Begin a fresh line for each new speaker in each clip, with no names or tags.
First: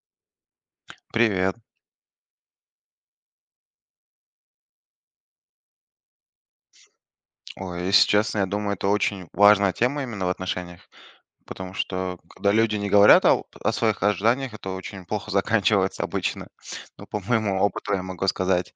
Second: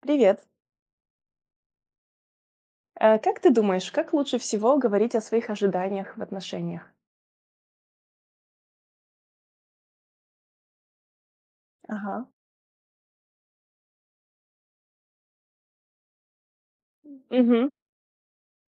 Привет.
Привет.
Как ты думаешь, как лучше всего говорить о своих ожиданиях в отношениях?
Ой, если честно, я думаю, это очень важная тема именно в отношениях, потому что
Ага.
когда люди не говорят о своих ожиданиях, это очень плохо заканчивается обычно. Ну, по моему
Угу.
опыту я могу сказать.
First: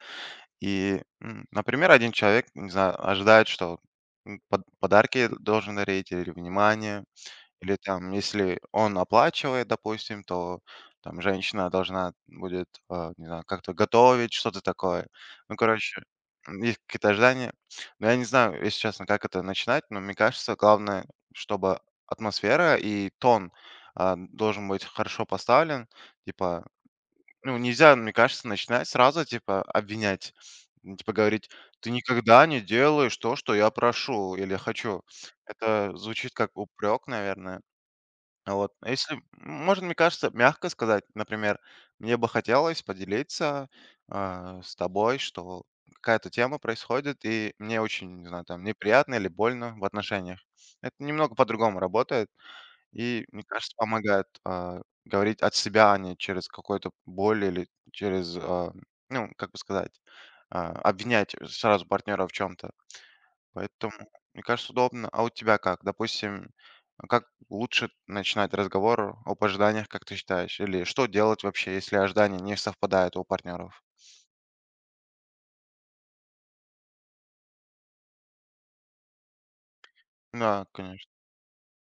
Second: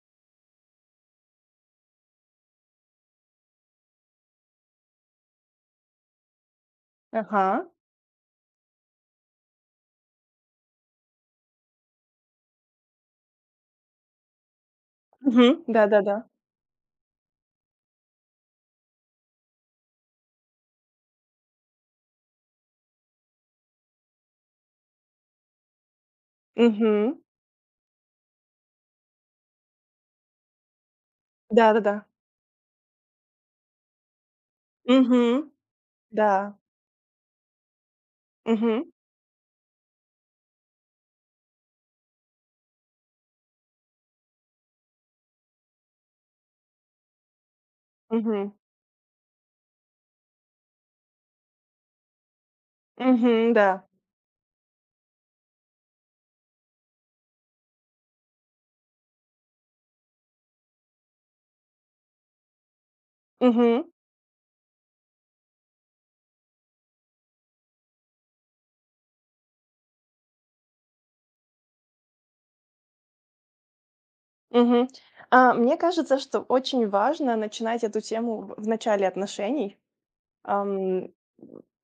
И, например, один человек, не знаю, ожидает, что подарки должен дарить или внимание.
Ага.
Или там, если он оплачивает, допустим, то там женщина должна будет, не знаю, как-то готовить, что-то такое. Ну,
Угу. Да, да,
короче,
да.
есть какие-то ожидания. Но я не знаю, если честно, как это начинать, но мне кажется, главное, чтобы атмосфера и тон должен быть хорошо поставлен. Типа,
Угу.
ну, нельзя, мне кажется, начинать сразу, типа, обвинять. Ну, типа, говорить,
Да, да,
ты
да.
никогда не делаешь то, что я прошу или хочу.
Угу.
Это звучит как
Да.
упрек, наверное. А вот,
Угу.
а если, можно, мне кажется, мягко сказать, например, мне бы хотелось поделиться с тобой, что какая-то тема происходит, и мне очень, не знаю,
Угу.
там, неприятно или больно в отношениях. Это немного по-другому работает, и, мне
Угу.
кажется,
Да.
помогает говорить от себя, а не через какую-то боль или через, ну, как бы сказать, обвинять сразу партнера в чем-то.
Угу.
Поэтому, мне кажется, удобно. А у тебя как? Допустим, а как лучше начинать разговор об ожиданиях, как ты считаешь? Или что делать вообще, если ожидания не совпадают у партнеров?
Угу. Мне кажется, что очень важно начинать эту тему в начале отношений.
Да,
Ам,
конечно.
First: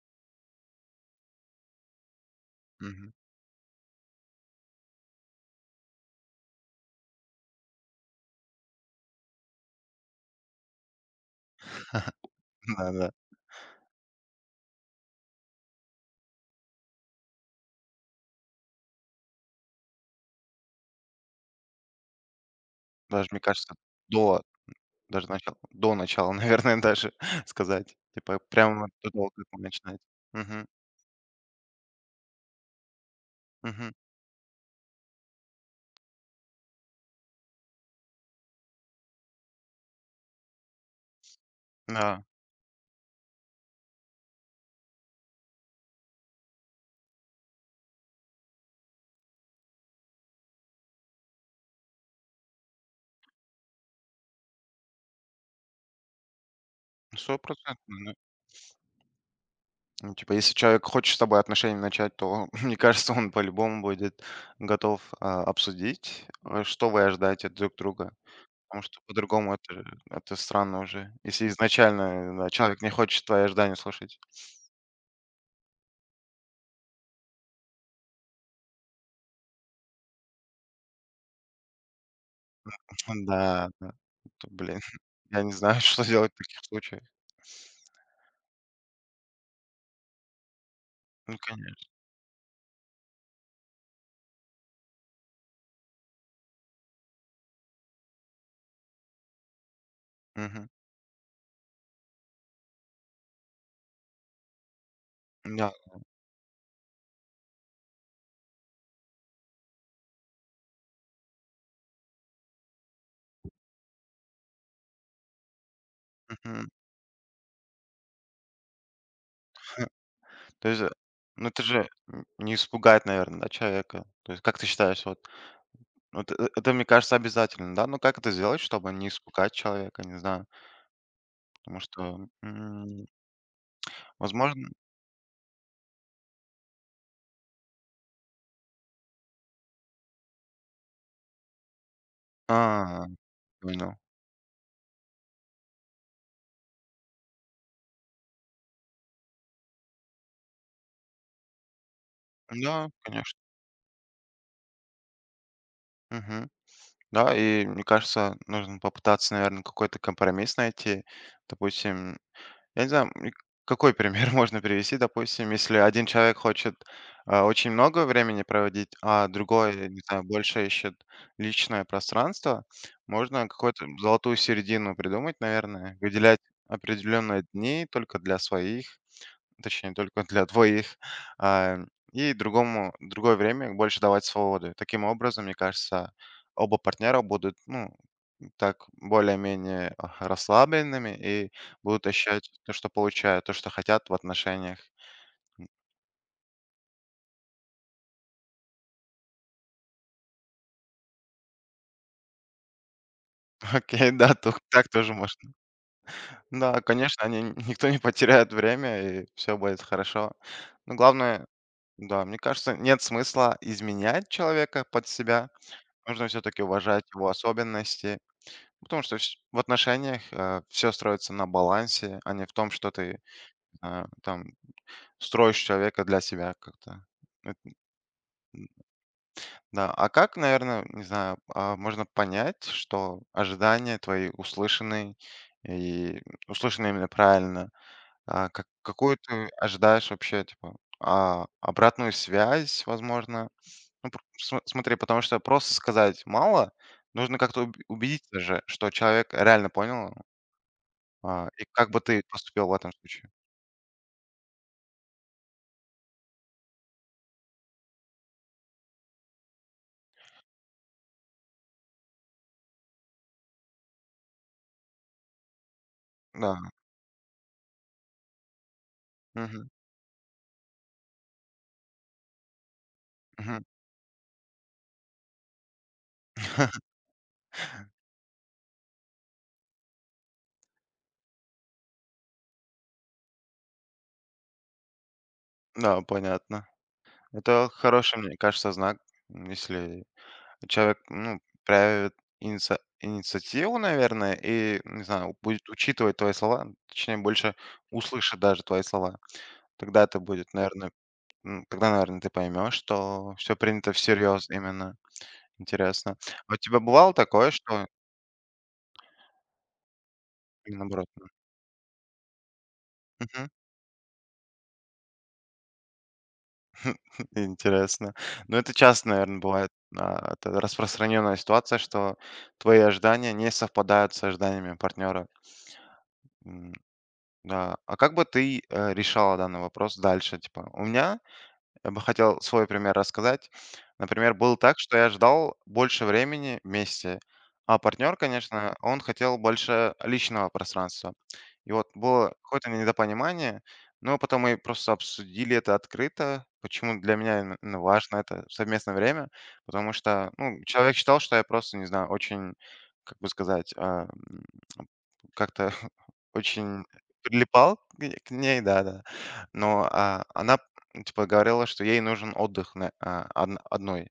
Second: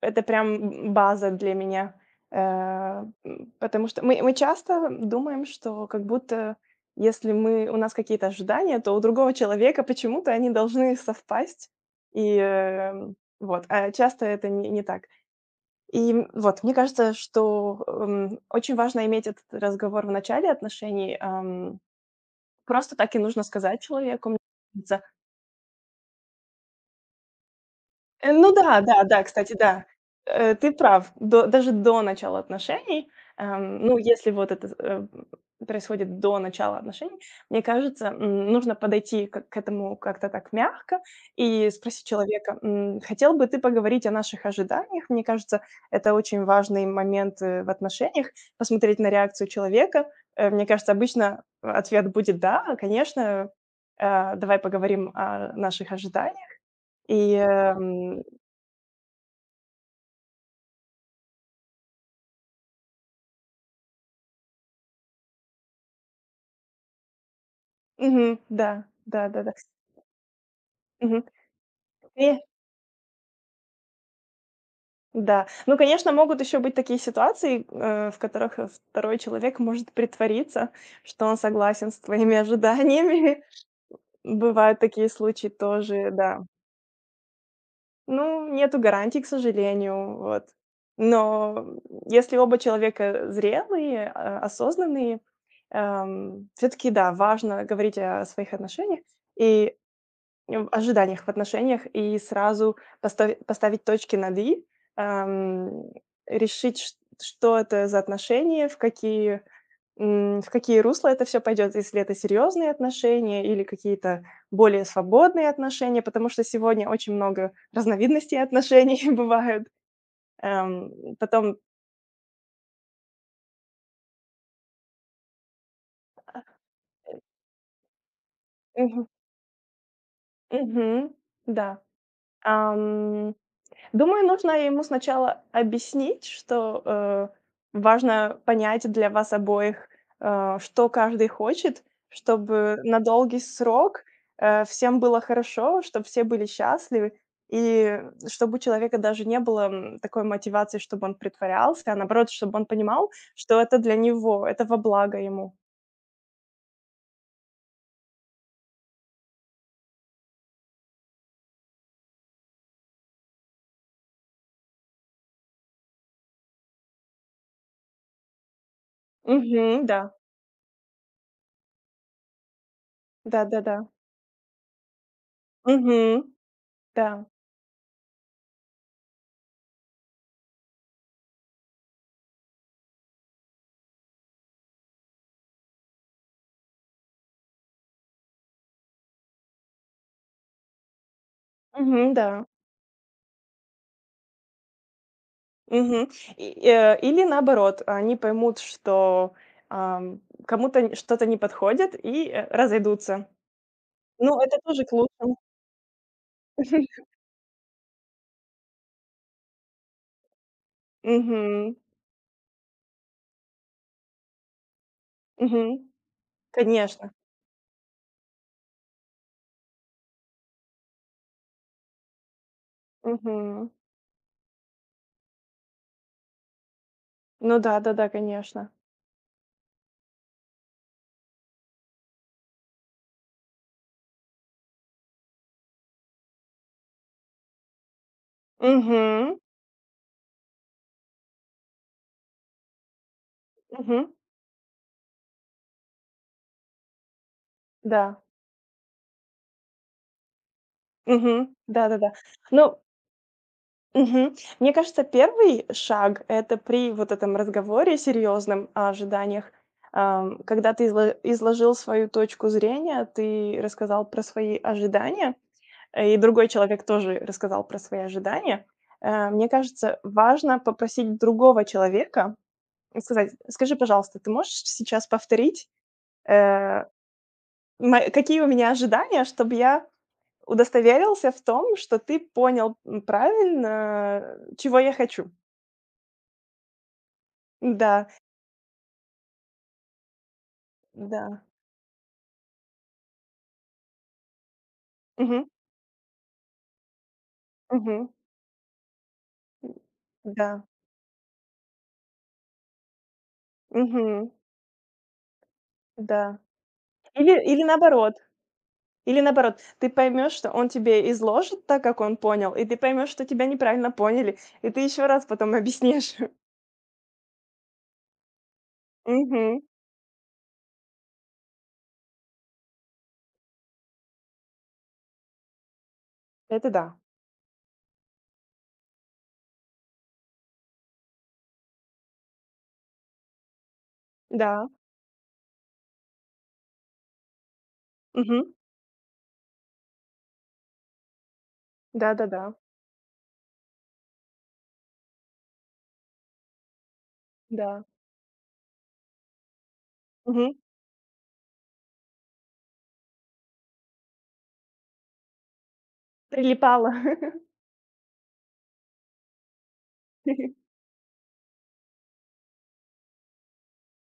это прям база для меня.
Мгм.
Потому что мы часто думаем, что как будто если мы у нас какие-то ожидания, то у другого человека почему-то они должны совпасть.
Да-да.
Вот, а часто это не так. Вот, мне кажется, что, очень важно иметь этот разговор в начале отношений. Просто так и
Даже, мне
нужно
кажется,
сказать человеку. Мне
до
кажется.
до начала, наверное, даже сказать. Типа
Ну да,
прямо
да,
до
да,
того, как
кстати, да.
начинать. Угу.
Ты прав. До Даже до начала отношений,
Мгм.
ну, если вот это происходит до начала отношений, мне кажется, нужно подойти к этому как-то так мягко и спросить
Да,
человека: Хотел бы ты поговорить о наших ожиданиях?" Мне кажется, это очень важный момент в отношениях. Посмотреть на реакцию человека. Мне кажется, обычно ответ будет: "Да, конечно, давай поговорим о наших ожиданиях". И,
сто процентов.
эм,
Ну, типа, если человек хочет с тобой отношения начать, то, мне кажется, он по-любому будет готов обсудить, что вы ожидаете друг друга.
Мгм. Да,
Потому что
да-да-да.
по-другому это, это странно уже.
Мгм.
Если изначально
И
да, человек не хочет твои ожидания слушать.
да. Ну, конечно, могут еще быть такие ситуации в которых второй человек может притвориться, что он согласен с твоими ожиданиями.
Да, да. То,
Бывают
блин,
такие
я
случаи
не знаю, что
тоже,
делать в
да.
таких случаях.
Ну, нету гарантий, к сожалению, вот.
Ну,
Но
конечно.
если оба человека зрелые, осознанные, все таки да, важно говорить о своих отношениях. И в
Мгм.
ожиданиях в отношениях, и сразу поставить точки над "и",
Да.
ам, решить, чт что это за отношения, в какие русла это все пойдет, если это серьезные отношения или какие-то более свободные отношения, потому что
Мгм.
сегодня очень много разновидностей отношений бывают.
То есть, ну,
Потом
это же не испугает, наверное, да, человека. То есть, как ты считаешь, вот. Вот это, мне
э,
кажется, обязательно, да? Но как это сделать, чтобы
Мгм.
не испугать человека, не знаю?
Мгм. Да.
Потому что,
Ам. Думаю, нужно
возможно.
ему сначала объяснить, что важно понять для вас обоих, что каждый хочет, чтобы на
А,
долгий
понял.
срок всем было хорошо, чтобы все были счастливы, и чтобы у человека даже не было такой мотивации, чтобы он притворялся, а наоборот, чтобы он
Да,
понимал,
конечно.
что это для него, это во благо ему.
Мгм. Да, и мне кажется, нужно попытаться, наверное, какой-то компромисс найти. Допустим. Я не знаю, какой пример можно привести. Допустим, если один человек хочет, очень много времени проводить, а
Мгм,
другой,
да.
не знаю, больше ищет личное пространство, можно
Да-да-да.
какую-то золотую середину придумать, наверное,
Мгм.
выделять
Да.
определенные дни только для своих, точнее, только для двоих, а, и другому другое время больше давать свободы. Таким образом, мне кажется, оба партнера будут, ну, так более-менее расслабленными и
Мгм, да.
будут
Угу, да.
ощущать то, что получают, то, что хотят в отношениях.
Мгм. Или наоборот, они поймут, что, ам, кому-то н что-то не подходит и разойдутся.
Окей, да,
Ну, это тоже
так
к
тоже
лучшему.
можно. Да, конечно, они, никто не потеряет время, и все будет хорошо. Но главное,
Мгм.
да, мне кажется, нет смысла изменять человека под себя.
Мгм.
Нужно все-таки уважать
Конечно.
его особенности, потому что в отношениях все строится на балансе, а не в том, что ты
Мгм.
там строишь человека для себя как-то.
Ну да-да-да, конечно.
Да, а как, наверное, не знаю, можно понять, что ожидания твои услышаны и услышаны именно правильно? А, как, какую
Угу.
ты ожидаешь вообще, типа, обратную связь, возможно? Ну,
Угу.
смотри, потому что просто сказать мало, нужно как-то
Да.
убедиться же, что человек реально понял,
Угу.
и как бы
Да-да-да.
ты поступил в
Ну.
этом случае.
Мгм. Мне кажется, первый шаг — это при вот этом разговоре серьезном о ожиданиях, когда ты изложил свою точку зрения, ты рассказал про свои ожидания, и другой
Да.
человек тоже рассказал про свои ожидания. Мне
Мгм.
кажется, важно попросить другого человека и сказать:
Мгм.
"Скажи, пожалуйста, ты можешь сейчас повторить, э, мо какие у меня ожидания, чтобы я удостоверился в том, что ты понял правильно, чего я хочу?"
Да, понятно. Это
Да,
хороший, мне кажется, знак, если человек, ну,
да.
проявит иница инициативу, наверное, и, не знаю,
Мгм,
будет учитывать твои слова, точнее, больше
мгм.
услышит даже твои слова. Тогда это будет,
Да.
наверное, тогда, наверное, ты поймешь, что все принято
Мгм.
всерьез именно. Интересно.
Да.
А у тебя бывало
Или
такое,
или
что
наоборот или наоборот, ты поймешь, что он
или наоборот?
тебе изложит так, как он понял, и ты поймешь, что тебя
Мгм.
неправильно поняли, и ты еще раз потом объяснишь.
Интересно. Ну, это часто, наверное,
Мгм.
бывает, это распространенная ситуация, что твои ожидания не совпадают с ожиданиями партнера.
Это да.
Да. А как бы ты, решала данный вопрос дальше? Типа, у меня, я бы хотел свой пример рассказать. Например, было
Да.
так, что я ждал больше времени вместе, а партнер,
Мгм.
конечно, он хотел больше личного пространства. И вот было
Да-да-да.
какое-то недопонимание, но потом мы просто обсудили это открыто, почему для меня именно
Да. Да.
именно
Да.
важно это совместное время, потому что,
Мгм.
ну, человек считал, что я просто, не знаю, очень, как бы сказать, м, как-то очень
Прилипала.
прилипал к ней, да-да. Но, она, типа, говорила, что ей нужен отдых на одной.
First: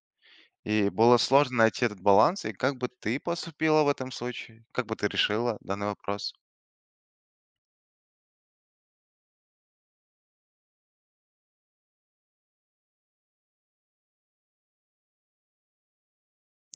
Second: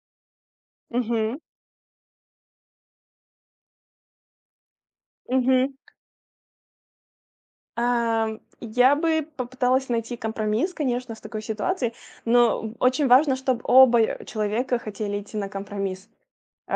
И было
Мгм.
сложно найти этот баланс. И как бы ты поступила в этом случае? Как бы ты решила
Мгм.
данный вопрос?
Я бы попыталась найти компромисс, конечно, в такой ситуации, но очень важно, чтобы оба человека хотели идти на компромисс.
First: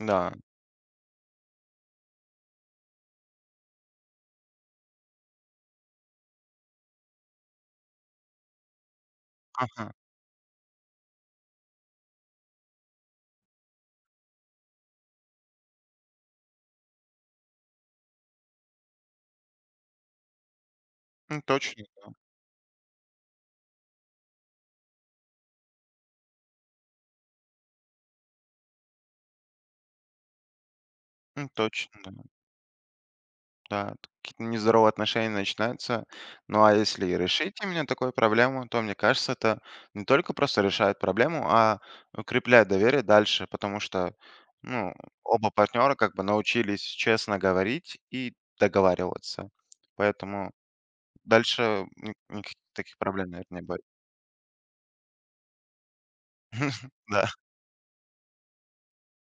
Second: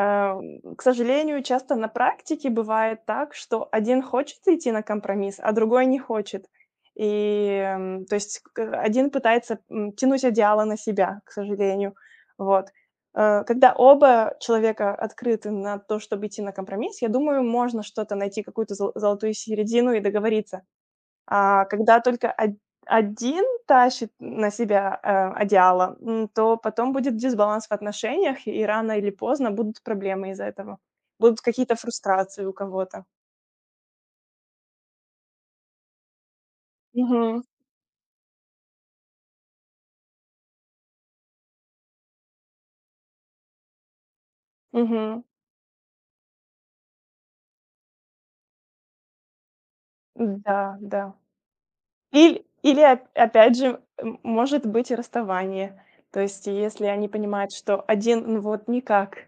Да.
К сожалению, часто на практике бывает так, что один хочет идти на компромисс, а другой не хочет. То есть, к один пытается
Ага.
тянуть одеяло на себя, к сожалению. Вот. Когда оба человека открыты на то, чтобы идти на компромисс, я думаю, можно что-то найти, какую-то золотую середину и договориться. А
Точно,
когда только од один тащит на себя одеяло, то потом будет дисбаланс в отношениях, и рано или поздно будут проблемы из-за этого. Будут какие-то
точно.
фрустрации у кого-то.
Да, какие-то нездоровые отношения начинаются. Ну а если и
Мгм,
решить именно такую проблему, то, мне кажется, это не только просто решает проблему, а укрепляет доверие дальше, потому что, ну,
мгм.
оба партнера как бы научились честно говорить и договариваться. Поэтому
Да, да.
дальше
Иль
никаких
или
таких
оп
проблем,
опять
наверное, не
же
будет.
может быть и расставание. То есть если они
Да.
понимают, что один, ну, вот никак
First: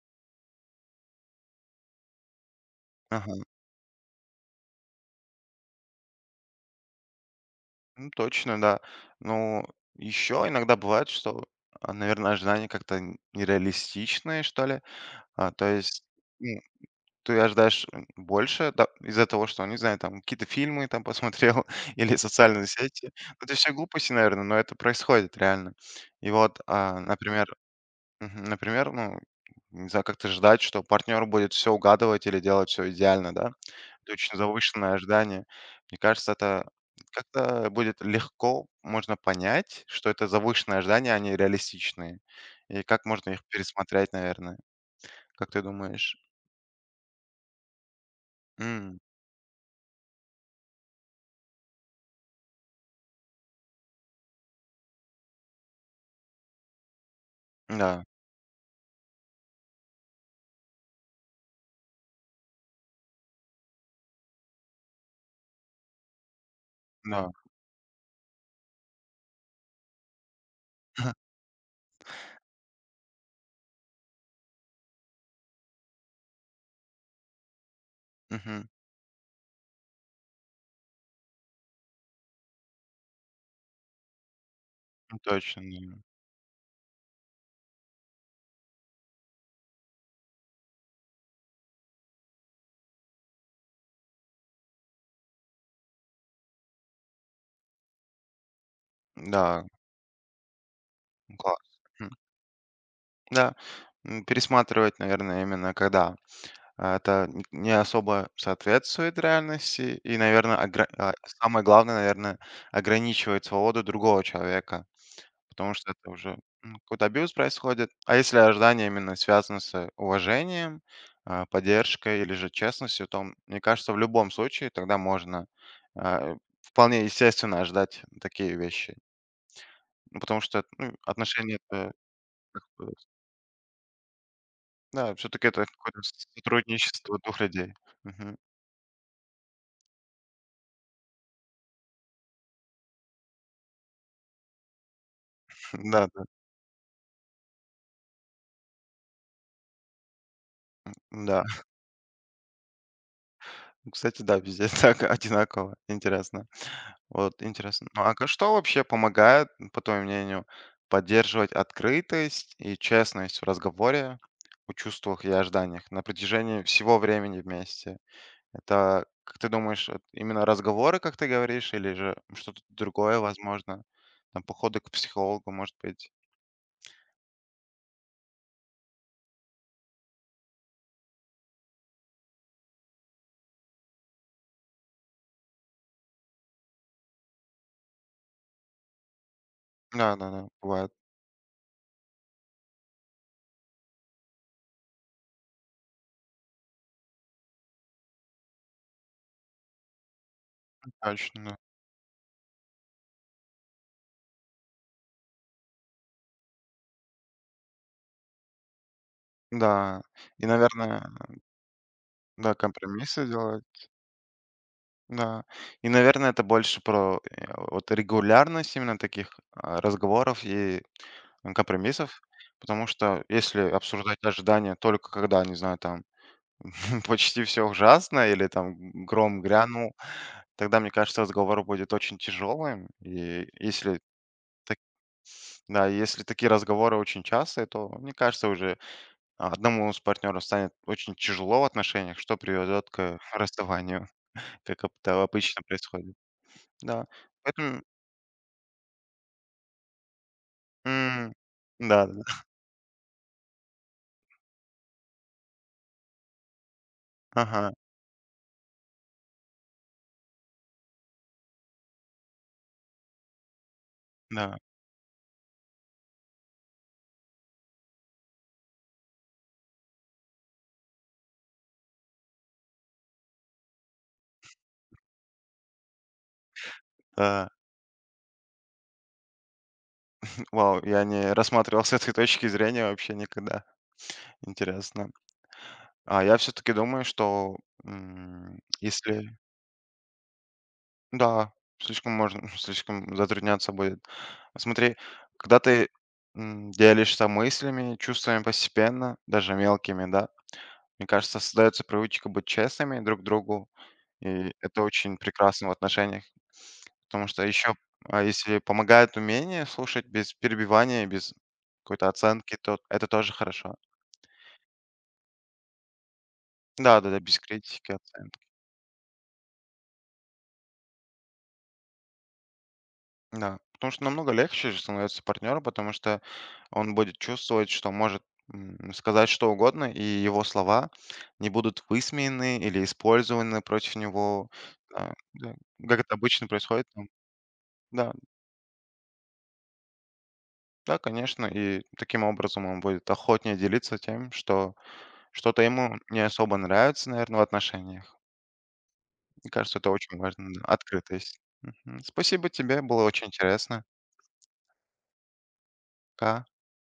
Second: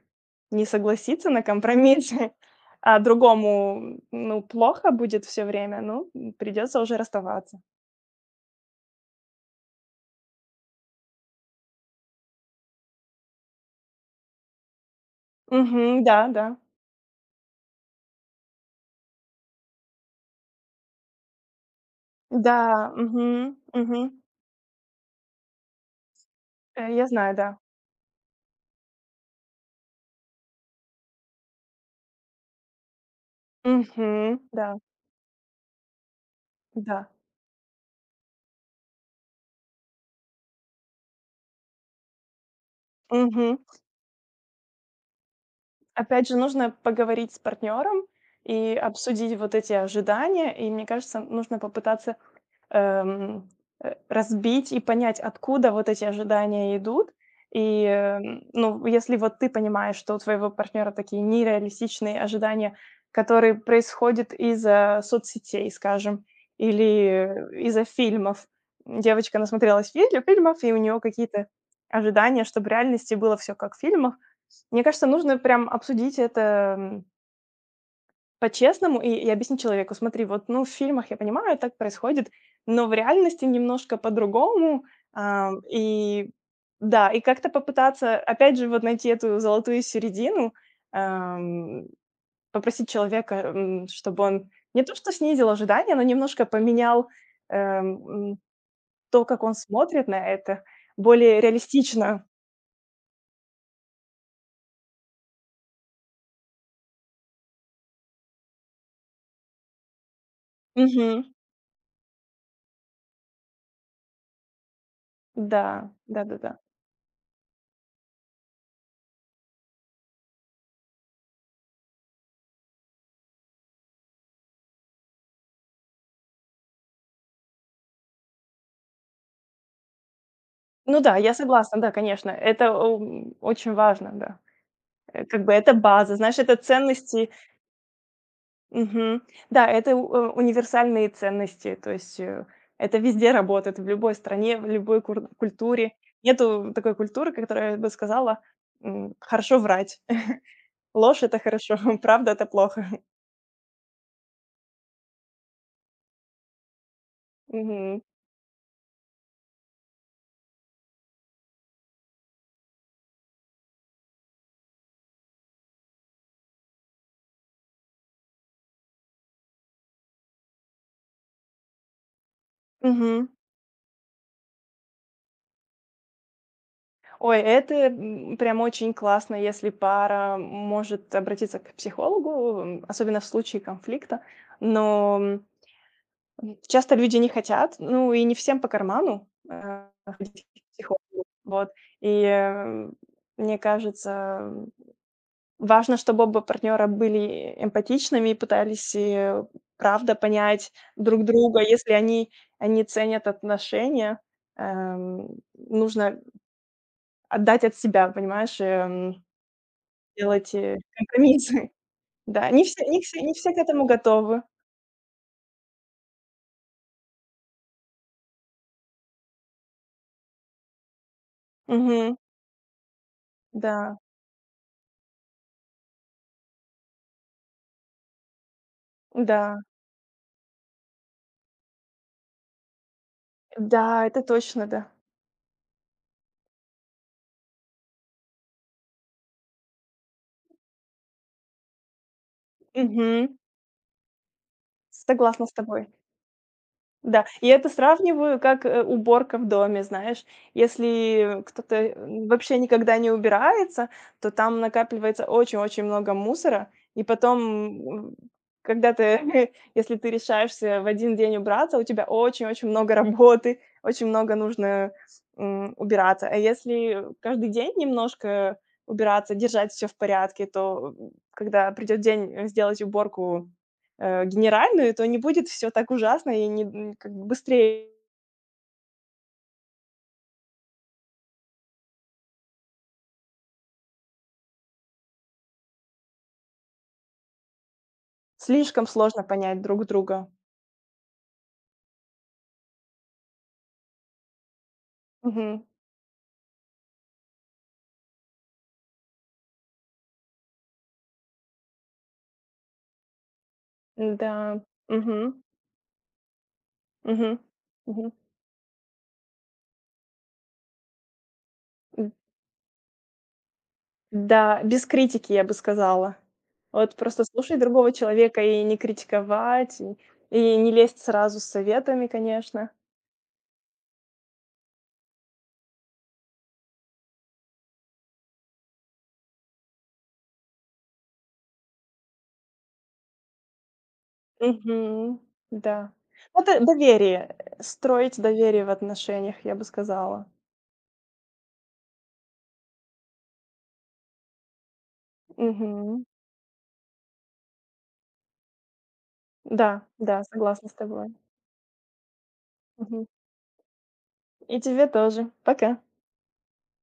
не согласится на компромисс, а
Ага.
другому, ну, плохо будет все время, ну, придется уже расставаться.
Ну, точно, да. Ну, еще иногда бывает, что, наверное, ожидания как-то нереалистичные, что ли. А, то есть,
Мгм. Да, да.
ну, ты ожидаешь, больше, да, из-за того, что, не знаю, там какие-то фильмы там посмотрел или
Да,
социальные сети. Это
мгм,
все
мгм.
глупости, наверное, но это происходит реально. И вот,
Я знаю, да.
например, ну, не знаю, как-то ждать, что партнер будет все угадывать или делать все идеально, да. Это очень
Мгм. Да,
завышенное ожидание. Мне кажется, это
да.
как-то будет легко можно понять, что это завышенные ожидания, они реалистичные. И как можно их
Мгм.
пересмотреть, наверное. Как ты думаешь?
Опять же, нужно поговорить с партнером и
М,
обсудить вот эти ожидания. И мне кажется, нужно попытаться эм, разбить и понять, откуда вот эти ожидания идут.
да,
Ну, если вот ты понимаешь, что у твоего партнера такие нереалистичные ожидания, которые происходят из-за соцсетей, скажем, или
да.
из-за фильмов. Девочка насмотрелась фильмов, и у нее какие-то ожидания, чтобы в реальности было все как в фильмах. Мне кажется, нужно прям обсудить это
Мгм.
по-честному и объяснить человеку: смотри, вот, ну, в фильмах я понимаю, так происходит, но в реальности немножко по-другому.
Ну, точно, м.
И да, и как-то попытаться, опять же, вот найти эту золотую середину, ам, попросить человека чтобы он не то что снизил ожидания, но немножко поменял, эм, м, то, как он
Да,
смотрит на это, более
класс. Мгм.
реалистично.
Да, пересматривать, наверное, именно когда, это н не особо соответствует реальности и, наверное,
Мгм.
самое главное, наверное, ограничивает свободу другого человека, потому что
Да,
это уже,
да-да-да.
какой-то абьюз происходит. А если ожидание именно связано с уважением, поддержкой или же честностью, то, мне кажется, в любом случае тогда можно, а, вполне естественно ожидать такие вещи. Ну, потому что, ну,
Ну да, я
отношения-
согласна, да,
это
конечно,
как
это,
бы,
очень важно, да.
да, все
Как
таки
бы
это
это
какое-то
база, знаешь, это
сотрудничество
ценности.
двух людей. Мгм.
Мгм. Да, это универсальные ценности, то есть это везде работает, в любой стране, в любой кур культуре.
Да, да,
Нету такой культуры, которая бы сказала хорошо врать. Ложь — это
да.
хорошо, правда — это плохо.
Кстати, да, везде так одинаково. Интересно. Вот интересно.
Мгм.
Ну, а ка что вообще помогает, по твоему мнению, поддерживать открытость и честность в разговоре о чувствах и ожиданиях на протяжении всего времени вместе? Это, как ты думаешь, вот именно разговоры, как ты говоришь, или же что-то другое,
Мгм.
возможно? Там походы к психологу, может быть?
Ой, это прям очень классно, если пара может обратиться к психологу особенно в случае конфликта. Но часто люди не хотят, ну, и не всем по карману ходить
Да-да-да,
к
бывает,
психологу. Вот. И, э, Мне кажется, важно, чтобы оба партнера были эмпатичными и пытались правда понять друг
точно. Да.
друга. Если они ценят отношения, нужно отдать от себя, понимаешь,
Да, и,
делать
наверное,
компромиссы. Да,
да, компромиссы
не все к
делать.
этому готовы.
Да. И, наверное, это больше про, вот регулярность именно таких, разговоров и
Мгм.
компромиссов. Потому что если
Да,
обсуждать ожидания только когда, не знаю, там почти всё ужасно или там гром
да,
грянул, тогда, мне кажется, разговор будет очень тяжелым. И если
да, это точно,
так
да.
да, если такие разговоры очень частые, то, мне кажется, уже а одному из партнеров станет очень тяжело в отношениях, что приведет к
Мгм.
расставанию, как это
Согласна с
обычно
тобой.
происходит. Да,
Да, я это
поэтому,
сравниваю, как уборка в доме, знаешь.
м,
Если кто-то
да, да,
вообще никогда не убирается, то там накапливается очень-очень много мусора. И потом
ага,
м, когда ты если ты решаешься в один день убраться, у тебя очень-очень много работы, очень много
да,
нужно убираться. А если каждый день немножко убираться, держать все в порядке, то когда придет день сделать уборку генеральную, то не будет все так ужасно и не н как бы
да.
быстрее.
Вау, я не рассматривал с этой точки зрения вообще никогда. Интересно. А я все-таки думаю, что
Слишком сложно
если...
понять друг друга.
Да, слишком можно, слишком затрудняться будет. Смотри, когда
Мгм.
ты делишься мыслями, чувствами постепенно, даже мелкими, да, мне кажется, создается привычка быть честными друг к другу,
Да.
и это очень
Мгм.
прекрасно в отношениях. Потому
Мгм.
что еще,
Мгм.
если помогает умение слушать без перебивания, без какой-то
М,
оценки, то это тоже хорошо.
да, без критики, я бы сказала. Вот
Да-да-да,
просто
без
слушать
критики,
другого
оценки.
человека и не критиковать, и не лезть сразу с советами, конечно.
Да, потому что намного легче же становится партнеру, потому что он будет чувствовать, что может сказать что угодно, и его слова не будут высмеяны или использованы против него,
Мгм.
да,
Да.
как это
Вот
обычно происходит. Там.
доверие,
Да.
строить доверие в отношениях, я бы сказала.
Да, конечно, и таким образом он будет охотнее делиться тем, что что-то ему
Мгм.
не особо нравится, наверное, в отношениях. Мне кажется,
Да,
это очень
да,
важно, да,
согласна с тобой.
открытость. Мгм. Спасибо тебе,
Мгм.
было очень интересно.
И тебе тоже. Пока.
Пока.